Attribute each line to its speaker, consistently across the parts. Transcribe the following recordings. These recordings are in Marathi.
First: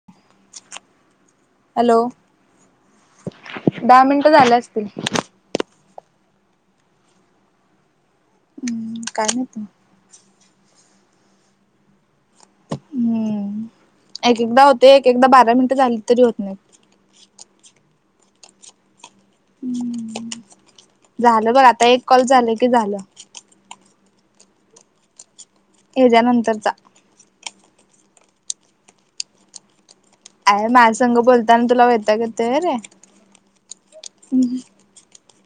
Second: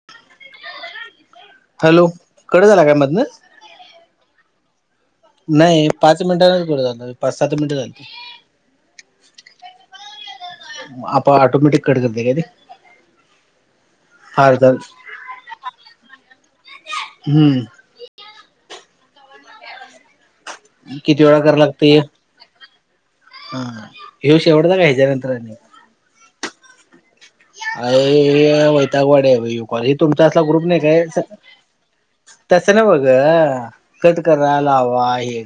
Speaker 1: [unintelligible]
Speaker 2: हॅलो कडे झाला काय मधनं
Speaker 1: दहा मिनटं झाल्या असतील
Speaker 2: नाही पाच मिनिटांनाच कर पाच सात मिनटं चालत
Speaker 1: हम्म काय नाही त
Speaker 2: आप आटोमॅटिक कट करते कायी
Speaker 1: हम्म एक एकदा
Speaker 2: झाल
Speaker 1: होते एक एकदा बारा मिनिटं झाली तरी होत नाही
Speaker 2: हम्म
Speaker 1: ह्
Speaker 2: किती वेळा
Speaker 1: झालं
Speaker 2: कराय
Speaker 1: बघ आता
Speaker 2: लागतय
Speaker 1: एक कॉल झालं की झालं
Speaker 2: हा हूशेवढाता का ह्याच्यानंतरनी
Speaker 1: येद्या नंतरचा
Speaker 2: अ वैतागवाडे आहे र हे तुमचा असला ग्रुप
Speaker 1: अय
Speaker 2: नाही
Speaker 1: माझ्या
Speaker 2: काय
Speaker 1: संघ बोलताना तुला वैताग येतोय व्हय
Speaker 2: तसं
Speaker 1: रे.
Speaker 2: नाही बघ कट करा लाव हो आहे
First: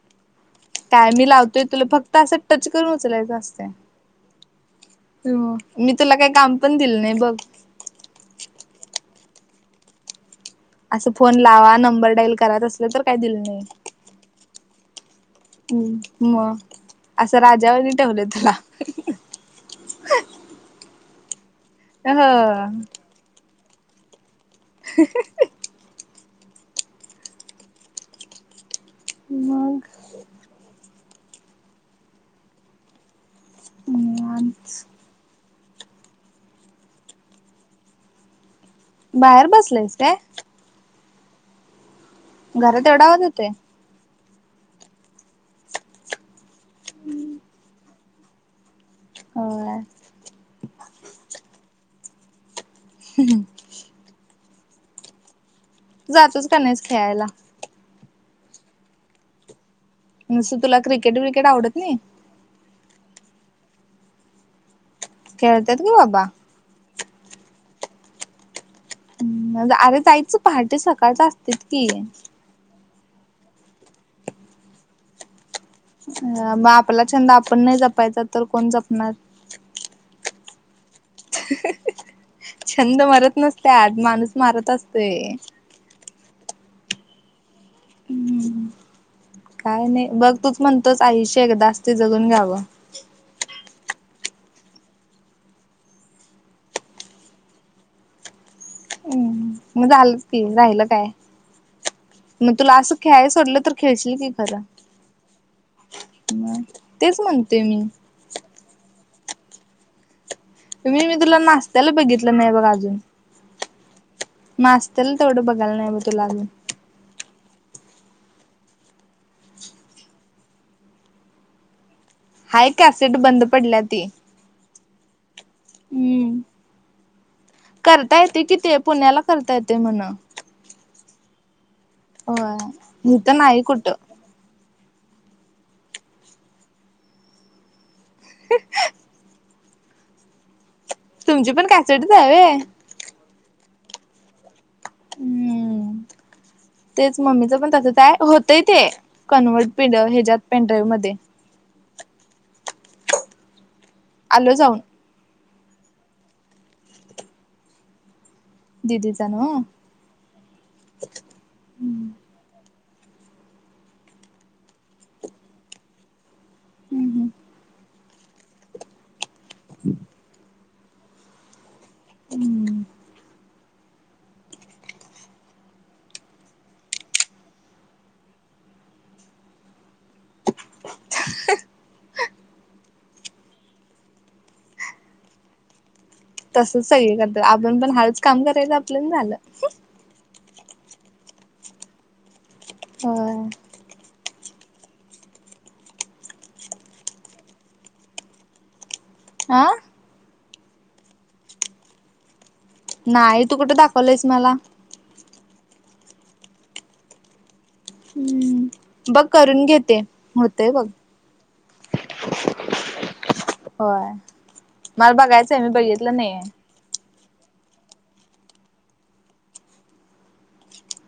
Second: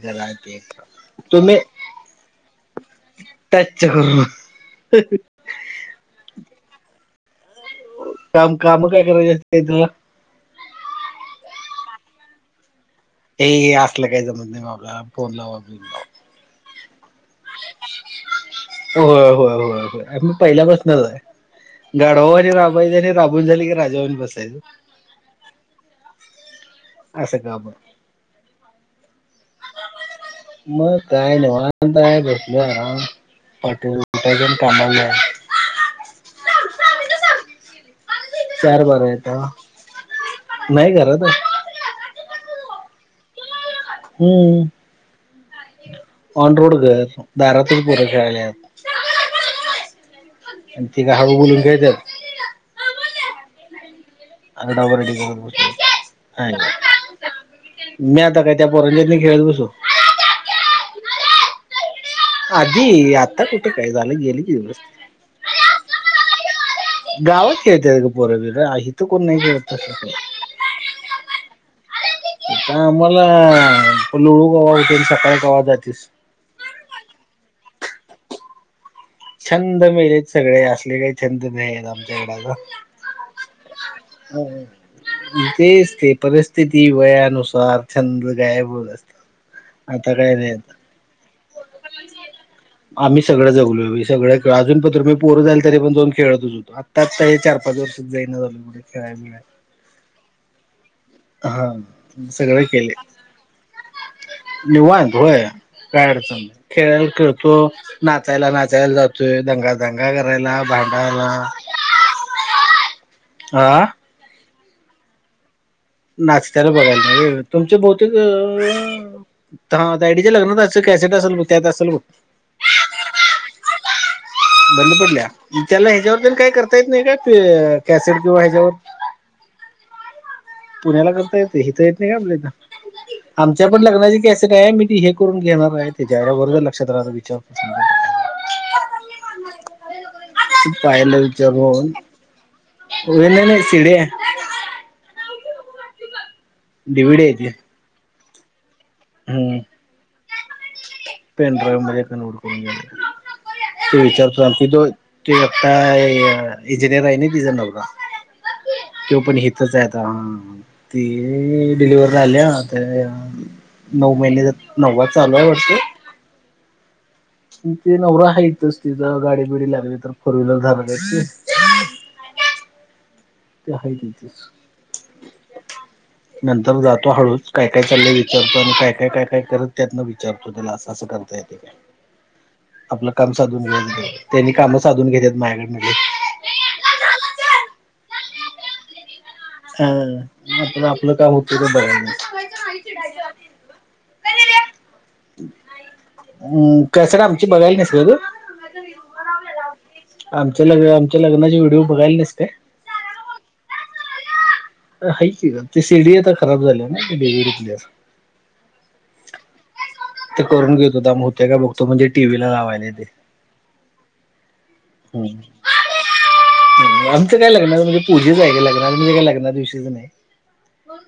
Speaker 1: काय मी लावतोय तुला फक्त असं टच करून उचलायचं असत
Speaker 2: ह हा ह
Speaker 1: मी तुला काही काम पण दिलं नाही बघ
Speaker 2: काम काम काय करायचे अस त
Speaker 1: असं फोन लावा नंबर डाईल करा त तर काय दि
Speaker 2: हे असलं काय ज म्हणज आपला
Speaker 1: हम् मग असं राजावरनी ठेवलं तुला
Speaker 2: हो होय हो म पहिल्या प्रश्नच आहे गड आणि
Speaker 1: ह
Speaker 2: राबय राबून झाली की राजाहून बसायच
Speaker 1: ह
Speaker 2: अससं का ब
Speaker 1: मग
Speaker 2: मग काय नाहीवाता बसलो आराम पाटठ्याच्याण
Speaker 1: निवांत.
Speaker 2: कामाला चार बारं येत
Speaker 1: बाहेर बसलायस काय
Speaker 2: नाही खरात
Speaker 1: घरात एवढा होत होते
Speaker 2: होम ऑन रोड घ दारातील पुरे खेळाले आहेत
Speaker 1: हो ना
Speaker 2: आणि तिका हळू बोलून का त्या
Speaker 1: हम् हम
Speaker 2: आगडार ब
Speaker 1: जातोच क नाहीच खेळायला
Speaker 2: मी आता काय त्या परंजीत नाही खेळत बसू
Speaker 1: ं तुला क्रिकेट व्रिकेट आवडत नाही
Speaker 2: आधी आता कुठे काय झालं गेली की दिस
Speaker 1: खेळतात कि बाबा
Speaker 2: गावात खेळत्यात ग पोर तिथ
Speaker 1: अरे जायच पहाटे सकाळच असते की
Speaker 2: आ आम्हाला लोहळू कवि होते सकाळी गावात जातेीलस
Speaker 1: अ मग आपला छंद आपण नाही जपायचा तर कोण जपणार
Speaker 2: छंद मेलेत सगळे असले काही छंद नाही आमच्याकडे आता
Speaker 1: छंद मरत नसत्यात माणूस मारत असतोय
Speaker 2: तेच ते पर स्थिती वयानुसार छंद
Speaker 1: हम्म.
Speaker 2: गायब असत आता काय
Speaker 1: बघ
Speaker 2: नाही
Speaker 1: तूच
Speaker 2: आता
Speaker 1: म्हणतोस आयुष्य एकदाच ते जगून घ्यावं
Speaker 2: आम्ही सगळं जगलो सगं अजून पतूर मी पोरं जाल तरी पण जाोन खेळच होतो आता आता हे चार पाच वर्षात जाई झा खेळाय
Speaker 1: हम्म, मग झालच की राहिलं काय
Speaker 2: हा
Speaker 1: मग
Speaker 2: सगळे
Speaker 1: तुला
Speaker 2: केले
Speaker 1: असं खेळायला सोडलं तर खेळशील की खरं
Speaker 2: निवांत होय काय अडचण नाही
Speaker 1: मग
Speaker 2: खेळ
Speaker 1: तेच
Speaker 2: खेळतो
Speaker 1: म्हणतोय मी
Speaker 2: नाचायला नाचायला जातोय दंगा दंगा करायला भांडायला
Speaker 1: त्याला बघितलं नाही बघा अजून
Speaker 2: आह
Speaker 1: नाचतेल तेवडं बघाल नाही बघ तुला अजून
Speaker 2: नाचतेला बघायला तुमचे बहतेक हा तायडीचे लग्नत असं कॅसेट असेल त्यात असेल ब
Speaker 1: हाय कॅसेट बंद पडल्या ती
Speaker 2: बंद पडल्या त्याला ह्याच्यावर
Speaker 1: हम्म
Speaker 2: काही करता येत नाही का कॅसेट
Speaker 1: करता
Speaker 2: किंवा
Speaker 1: येते कि
Speaker 2: ह्याच्यावर
Speaker 1: ते पुण्याला करता येते म्हण
Speaker 2: पुण्याला करता येते हित तर येत नाही का आपल्या
Speaker 1: होय
Speaker 2: इथ
Speaker 1: इथं नाही
Speaker 2: आमच्या पण
Speaker 1: कुठं
Speaker 2: लग्नाची कॅसेट आहे मी त हे करून घेणार आहे त्याच्या बर झालं लक्षात रा विचार
Speaker 1: ह [unintelligible]
Speaker 2: ह [unintelligible] तू पायला [unintelligible]
Speaker 1: तुमची पण कासडीच आहे हवे
Speaker 2: होन ना सिडी आहे
Speaker 1: हम्म तेच
Speaker 2: डीव्हीडी आहे ती
Speaker 1: मम्मीच पण होतय ते
Speaker 2: हम्म.
Speaker 1: कन्व्हर्ट प्याच्या्यात पेनड्राईव्ह मध्ये
Speaker 2: पेन ड्राईव्ह मध्येकरून त
Speaker 1: आलो
Speaker 2: विचारत
Speaker 1: जाऊन
Speaker 2: ते आता इंजिनेिअर आहे ना तिचा नवरा तो
Speaker 1: दिदीचा
Speaker 2: पण
Speaker 1: नव्ह
Speaker 2: हितच आहे आ ती डिलिवरर झाल्या तर नऊ महिने नव्वा चालू आहे वरष त नवरा हायच तिथं गाडी बिडी लागली तर फोर व्हीलर झार
Speaker 1: हम्म [unintelligible]
Speaker 2: ते ह तचीस [unintelligible] नंतर जातो हळूच काय काय चाललंय विचारतो आणि काय काय काय काय करत त्यातन विचारतो त्याला असं असं करता येतेय का आपलं काम साधून घ त्यांनी काम साधून घेतत्यात माझ्याकडमध्ये
Speaker 1: तसच सगळी करत आपण पण हाळूच काम करायचं आपल्या आण झालं.
Speaker 2: हा आपलं आपलं काम हूपर्यंत बर हाय.
Speaker 1: होय
Speaker 2: कणी रे अम कँसेट आमची बघायला नाहीस त
Speaker 1: आं
Speaker 2: आमच्या लग् आमच्या लग्नाचे व्हिडिओ बघायला नाहीस काय
Speaker 1: नाही तू कुठं दाखवलंयस मला.
Speaker 2: हाय की गं ते सिडी आता खराब झाल्या ना ते [unintelligible]
Speaker 1: हम्म बघ करून घेते
Speaker 2: ते
Speaker 1: होतय
Speaker 2: करून
Speaker 1: बघ.
Speaker 2: घेत होता म होत्या काय बघतो म्हणजे टी. व्ही ला लावायला येतय.
Speaker 1: होय मला
Speaker 2: हम्म.
Speaker 1: बघायचंय मी बघितलं नाही.
Speaker 2: ग्नचं काय लग्नाचं म्हणजे पूजेच आहे गं लग्नाचं म्हजे काय लग्ना दिवशीच नाही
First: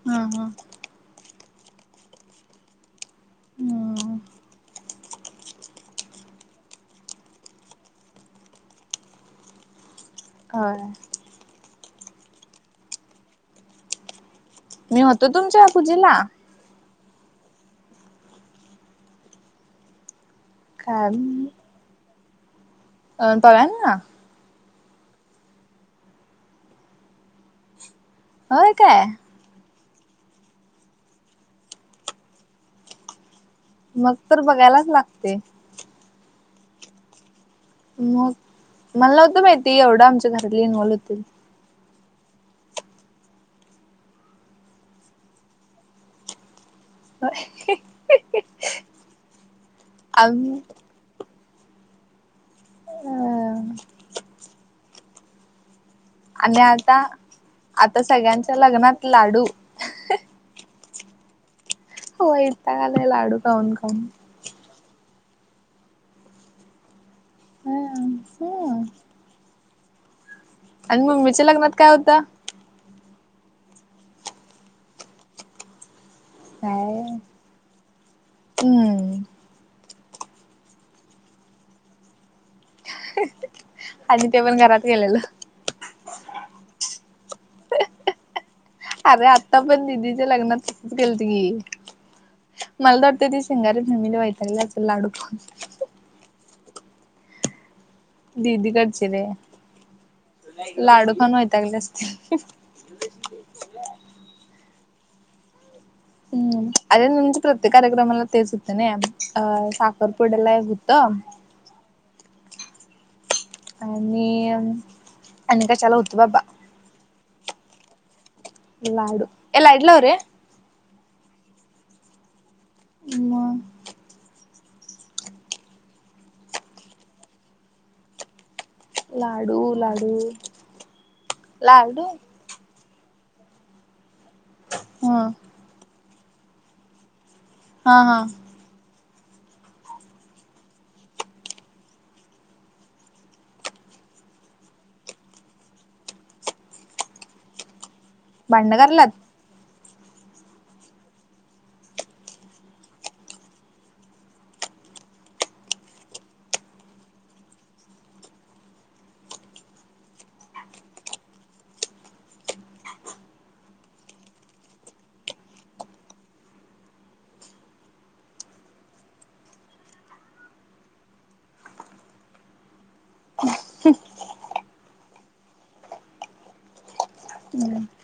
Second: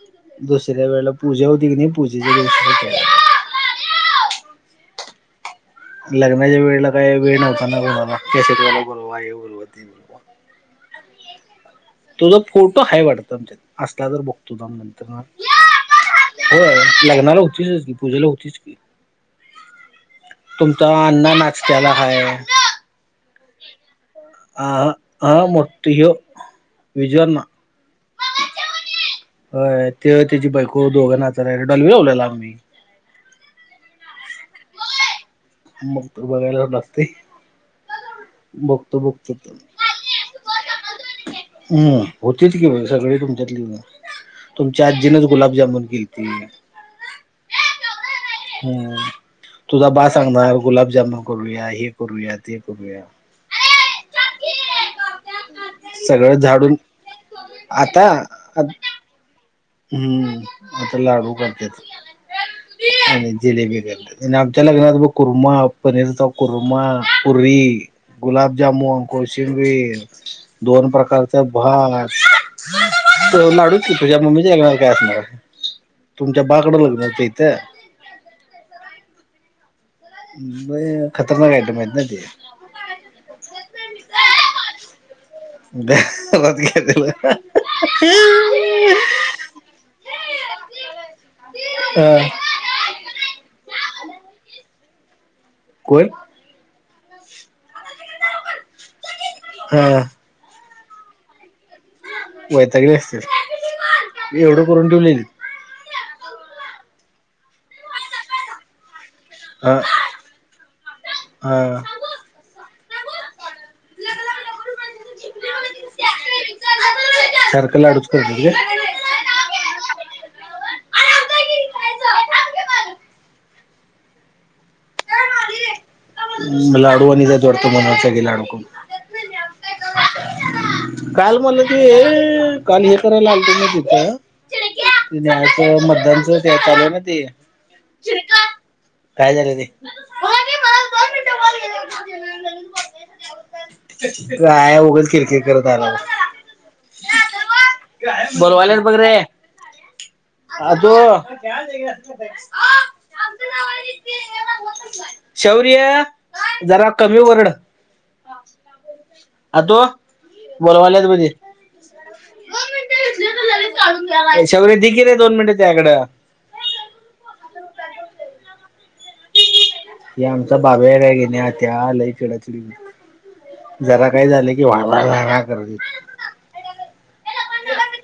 Speaker 1: हा हा.
Speaker 2: दुसऱ्या वेळेला पूजा होती कनी पूजेच्या दिवशी [unintelligible]
Speaker 1: हम्म
Speaker 2: लग्नाच्या वेळेला काय वेळ नव्हता ना कुणाला कॅसेटवाल्याला बोलवा हे बोलवा ते बोलवा
Speaker 1: होय.
Speaker 2: तुजा फोटो हाय वाटत आमच्यात आसला तर बघतो थांब
Speaker 1: मी
Speaker 2: नंतरन
Speaker 1: होतो तुमच्या पूजेला
Speaker 2: व्हय लग्नाला होतीचच की पूजेला होतीच की तुमचा
Speaker 1: काय
Speaker 2: अण्णा नाचत्याला हाय.
Speaker 1: अ [unintelligible] अण्णा
Speaker 2: आ हा आ मोठी ह्यो विजू अण्णा.
Speaker 1: होय काय.
Speaker 2: होय तो त्याची बायको दोघं नाचा लागलेली डॉल्बी लावलेला आम्ही.
Speaker 1: मग तर बघायलाच लागते.
Speaker 2: मग तर [unintelligible]
Speaker 1: मग मला नव्हतं माहिती एवढं आमच्या घरातली इन्व्होल होती.
Speaker 2: हम्म्म होतीत की सगळी तुमच्यातली. तुमच्या आजीनच गुलाबजामून केलती.
Speaker 1: [unintelligible]
Speaker 2: हम् तुझा बा सांगणार
Speaker 1: आम्ही
Speaker 2: गुलाबजामुन करूया हे करूया ते करूया
Speaker 1: अ [inaudible]
Speaker 2: सगळं
Speaker 1: आणि
Speaker 2: झाडून
Speaker 1: आता आता सगळ्यांच्या लग्नात लाडू
Speaker 2: हम्म आता लाडू बांधत्यात.
Speaker 1: वयताक आलाय लाडू खाऊन.
Speaker 2: आणि आपल्याला घरात ब कुरमा, पनीरचा कुरमा पुरी,
Speaker 1: हम्म
Speaker 2: गुलाबजामून, कोशिंबीर दोन
Speaker 1: आणि
Speaker 2: प्रकारचा
Speaker 1: मम्मीच्या लग्नात काय होतं?
Speaker 2: भात लाडू [unintelligible] तुझ्या मम्मीच्या घरात काय असणार? तुमच्या बाकडं
Speaker 1: काय
Speaker 2: लग्न होत इथं?
Speaker 1: हम्म
Speaker 2: लई खतरनाक आयटम आहेत ना ते.
Speaker 1: आणि ते पण घरात गेलेलो.
Speaker 2: दारात [unintelligible] दिलं
Speaker 1: आरे आता पण दिदीच्या लग्नात केेलत की. मला तर वाटतय ती शिंगारी फॅमिली वैतागली आसाल लाडू खाऊन.
Speaker 2: कोय
Speaker 1: दिदी कडचे रे
Speaker 2: हा
Speaker 1: लाडू खाऊन वैतागले आसतील.
Speaker 2: वैतागले आसतील एवढं करून ठेवलेलित
Speaker 1: हम्म आरे [unintelligible] प्रत्येक कार्यक्रमला तेच होत नाही. अ साखरपुड्याला एक हुतं,
Speaker 2: ह
Speaker 1: आणि अने का चला होतो बाबा
Speaker 2: सरकला अडचकडते
Speaker 1: लाड ए लाईट लाव रे. मग
Speaker 2: लाडू आणि ज [unintelligible] म्हना सगळे लाडू खाऊन.
Speaker 1: लाडू लाडू
Speaker 2: काल म्हला की
Speaker 1: लाडू
Speaker 2: हे, काल हे करायला आलत ना तिथं
Speaker 1: ह
Speaker 2: न्याच मतदान यानच ते चालू ना ते
Speaker 1: हा हा
Speaker 2: काय झालं ते, [inaudible] काय उघच किरकि करत आलावर
Speaker 1: [inaudible] भांडण
Speaker 2: बोलवालेच बघ
Speaker 1: करायल्यात
Speaker 2: रे अ तो जरा कमी वरड आतो बोलवाल्यात मध्ये [inaudible] हे आमचा बाबा्या का घेण्या त्या आलाय खिडच जरा काय झालं की वला ना करज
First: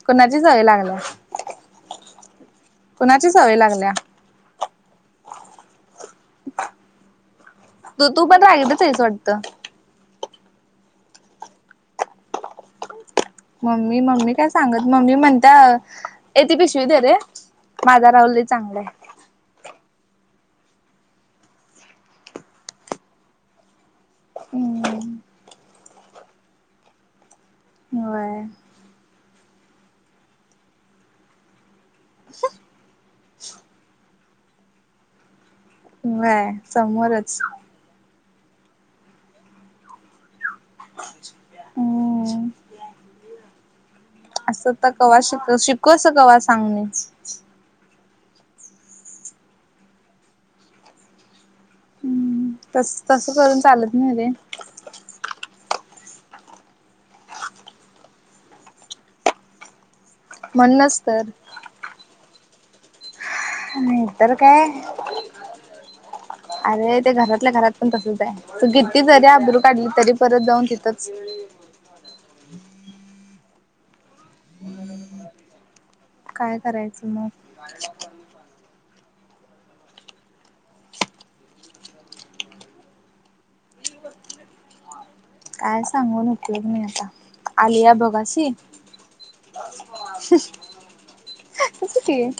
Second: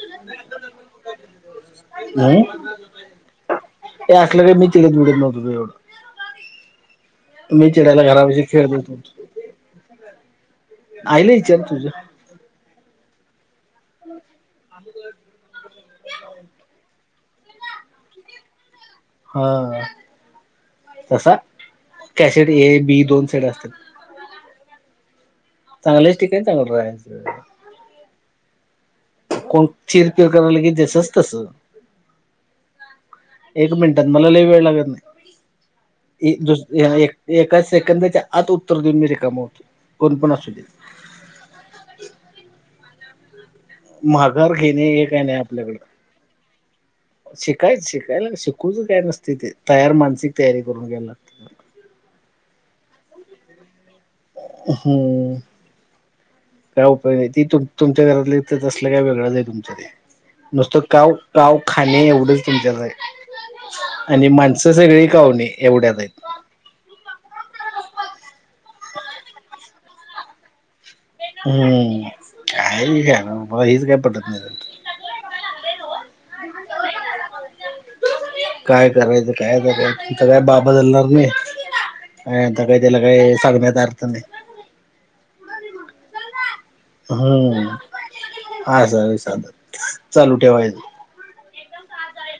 Speaker 1: कोणाची सवय लागला
Speaker 2: अ [inaudible]
Speaker 1: कुणाची सवय लागल्या
Speaker 2: हे असलं क का मी चिडत बिडत नव्हतो तुझ्या वर चिडायला
Speaker 1: तू तू
Speaker 2: घरापाशी
Speaker 1: पण
Speaker 2: खेळत
Speaker 1: रागिटचस वाटतं
Speaker 2: आहिला विचार तुझं
Speaker 1: मम्मी मम्मी काय सांगत मम्मी म्हणते त्या येते पिशवी दे रे माझा राहूलही चांगलं आहे,
Speaker 2: हा तसा कॅसेट ए बी दोन सेड असतात.
Speaker 1: हम्म
Speaker 2: चांग लिस्टिक चांग रा
Speaker 1: होय.
Speaker 2: कोण चिर पिर करायला के जसंस तसं एक मिनिटात मलालाही वेळ लागत नाही
Speaker 1: व्हय
Speaker 2: दुस
Speaker 1: समोरच
Speaker 2: एकाच सेकंदाच्या आत उत्तर देऊन मी रिकाम हो कोणपण असू दे.
Speaker 1: हम्म
Speaker 2: माघार
Speaker 1: असं
Speaker 2: घेणे
Speaker 1: तर
Speaker 2: हे
Speaker 1: कवा
Speaker 2: काय
Speaker 1: शिक शिकू अस कवा सांगणे.
Speaker 2: शिकायचं शिकायला शिकूच काय नसते ते तयार मानसिक तयारी करून गला..
Speaker 1: हम्म तस तस करून चालत नाही रे
Speaker 2: हो काय उपाय नाही त तुमच्या घरात असलं काय वेगळंच आहे तुमच्या ते. नुसतं
Speaker 1: म्हणूनच
Speaker 2: काव
Speaker 1: तर
Speaker 2: काव खाणे एवढंच तुमच्याच.
Speaker 1: नाही
Speaker 2: आणि
Speaker 1: तर काय
Speaker 2: माणसं सगळी काऊणे एवढ्यात आहेत.
Speaker 1: अरे ते घरातल्या घरात पण तसच आहे तू घेतली जरी आबरू काढली तरी परत जाऊन तिथंच.
Speaker 2: हम्म काय मला हेच काय पटडत नाही.
Speaker 1: काय करायचं मग!
Speaker 2: काय करायचं काय करायचं तुमच काय बा बदलणार नाही. तब्येतीला सांगण्यात अर्थ नाही
Speaker 1: काय सांगून उपयोग नाय
Speaker 2: हम्म
Speaker 1: आलिया भोगासी
Speaker 2: हा सर साध चालू ठेवायचं
Speaker 1: हम [inaudible]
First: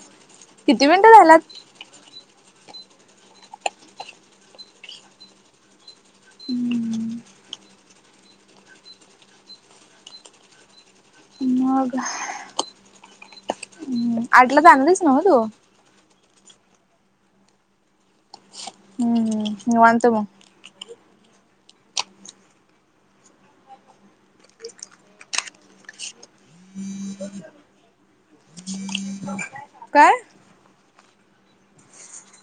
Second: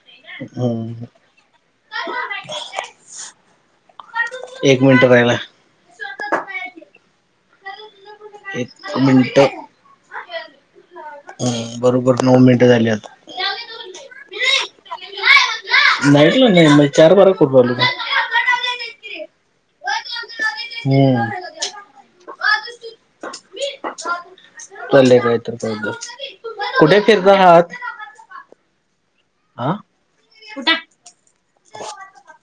Speaker 2: हम्म एक मिनट रायला
Speaker 1: हम्म
Speaker 2: एक मिनिट हम
Speaker 1: मग
Speaker 2: बरोबर नऊ मिनिटं झाली आता
Speaker 1: आठला तर आणच नव तो
Speaker 2: नाहीईटला नाही म चार बारा करुन आलो
Speaker 1: हम्म वात मग
Speaker 2: हम्म चाले काय तर कायदा कुठे फिरत आहात. आ
Speaker 1: काय
Speaker 2: उठा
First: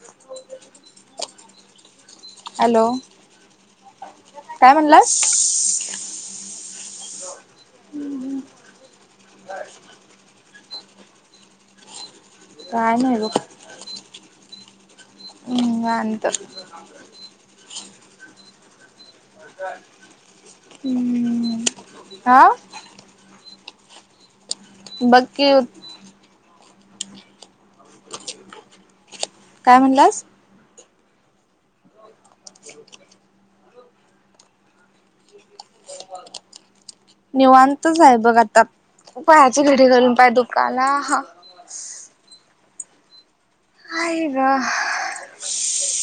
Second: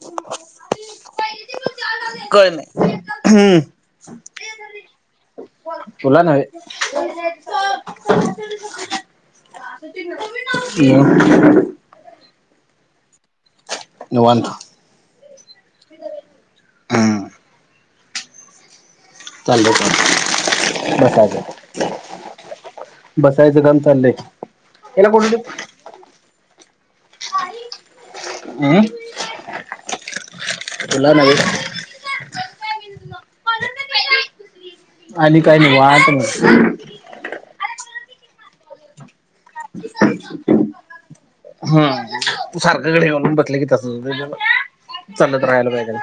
Speaker 1: हो
Speaker 2: क
Speaker 1: काय म्हणलास
Speaker 2: नाही हम्म तुला नवे [inaudible]
Speaker 1: काय नाही ओ
Speaker 2: निवांत
Speaker 1: ह निवांत.
Speaker 2: हम्म चालाय काम बसायचं
Speaker 1: हम्म हा
Speaker 2: बसायचं काम चाललंय. याला
Speaker 1: बघ
Speaker 2: कुठं
Speaker 1: की
Speaker 2: ठेवू आम्
Speaker 1: काय म्हणलास
Speaker 2: तुला नाही. आणि काय निवांत
Speaker 1: निवांतच आहे बघ आता पायाची घडी घालून पाय दुकाला हा?
Speaker 2: हम तू सारखं घडी घालून बसले की तस
Speaker 1: आहे
Speaker 2: होतय
Speaker 1: ग
Speaker 2: चालत राहायला पाहिजे.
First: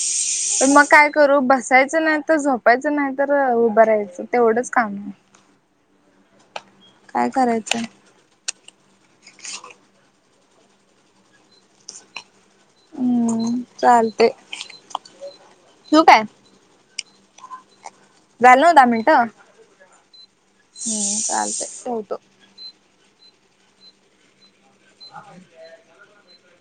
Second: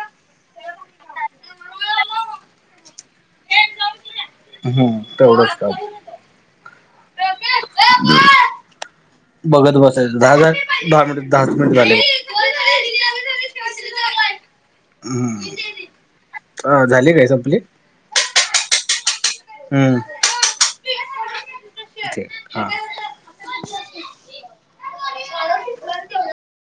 Speaker 1: मग काय करू बसायचं नाही तर, झोपायचं नाही तर, उभं राहायचं तेवढंच काम
Speaker 2: हम्
Speaker 1: आहे
Speaker 2: तेवढंच का?
Speaker 1: काय करायचं!
Speaker 2: बघत बसायचं दहा दहा मिन दहा मिनिट झाले.
Speaker 1: हम्म चालते.
Speaker 2: हम्
Speaker 1: ठेवू काय
Speaker 2: अ झाले काय संपले
Speaker 1: झाले दहा मिनटं -
Speaker 2: हम्म
Speaker 1: हम्म चालतय ठेवतो.
Speaker 2: ते हां
Speaker 1: [inaudible]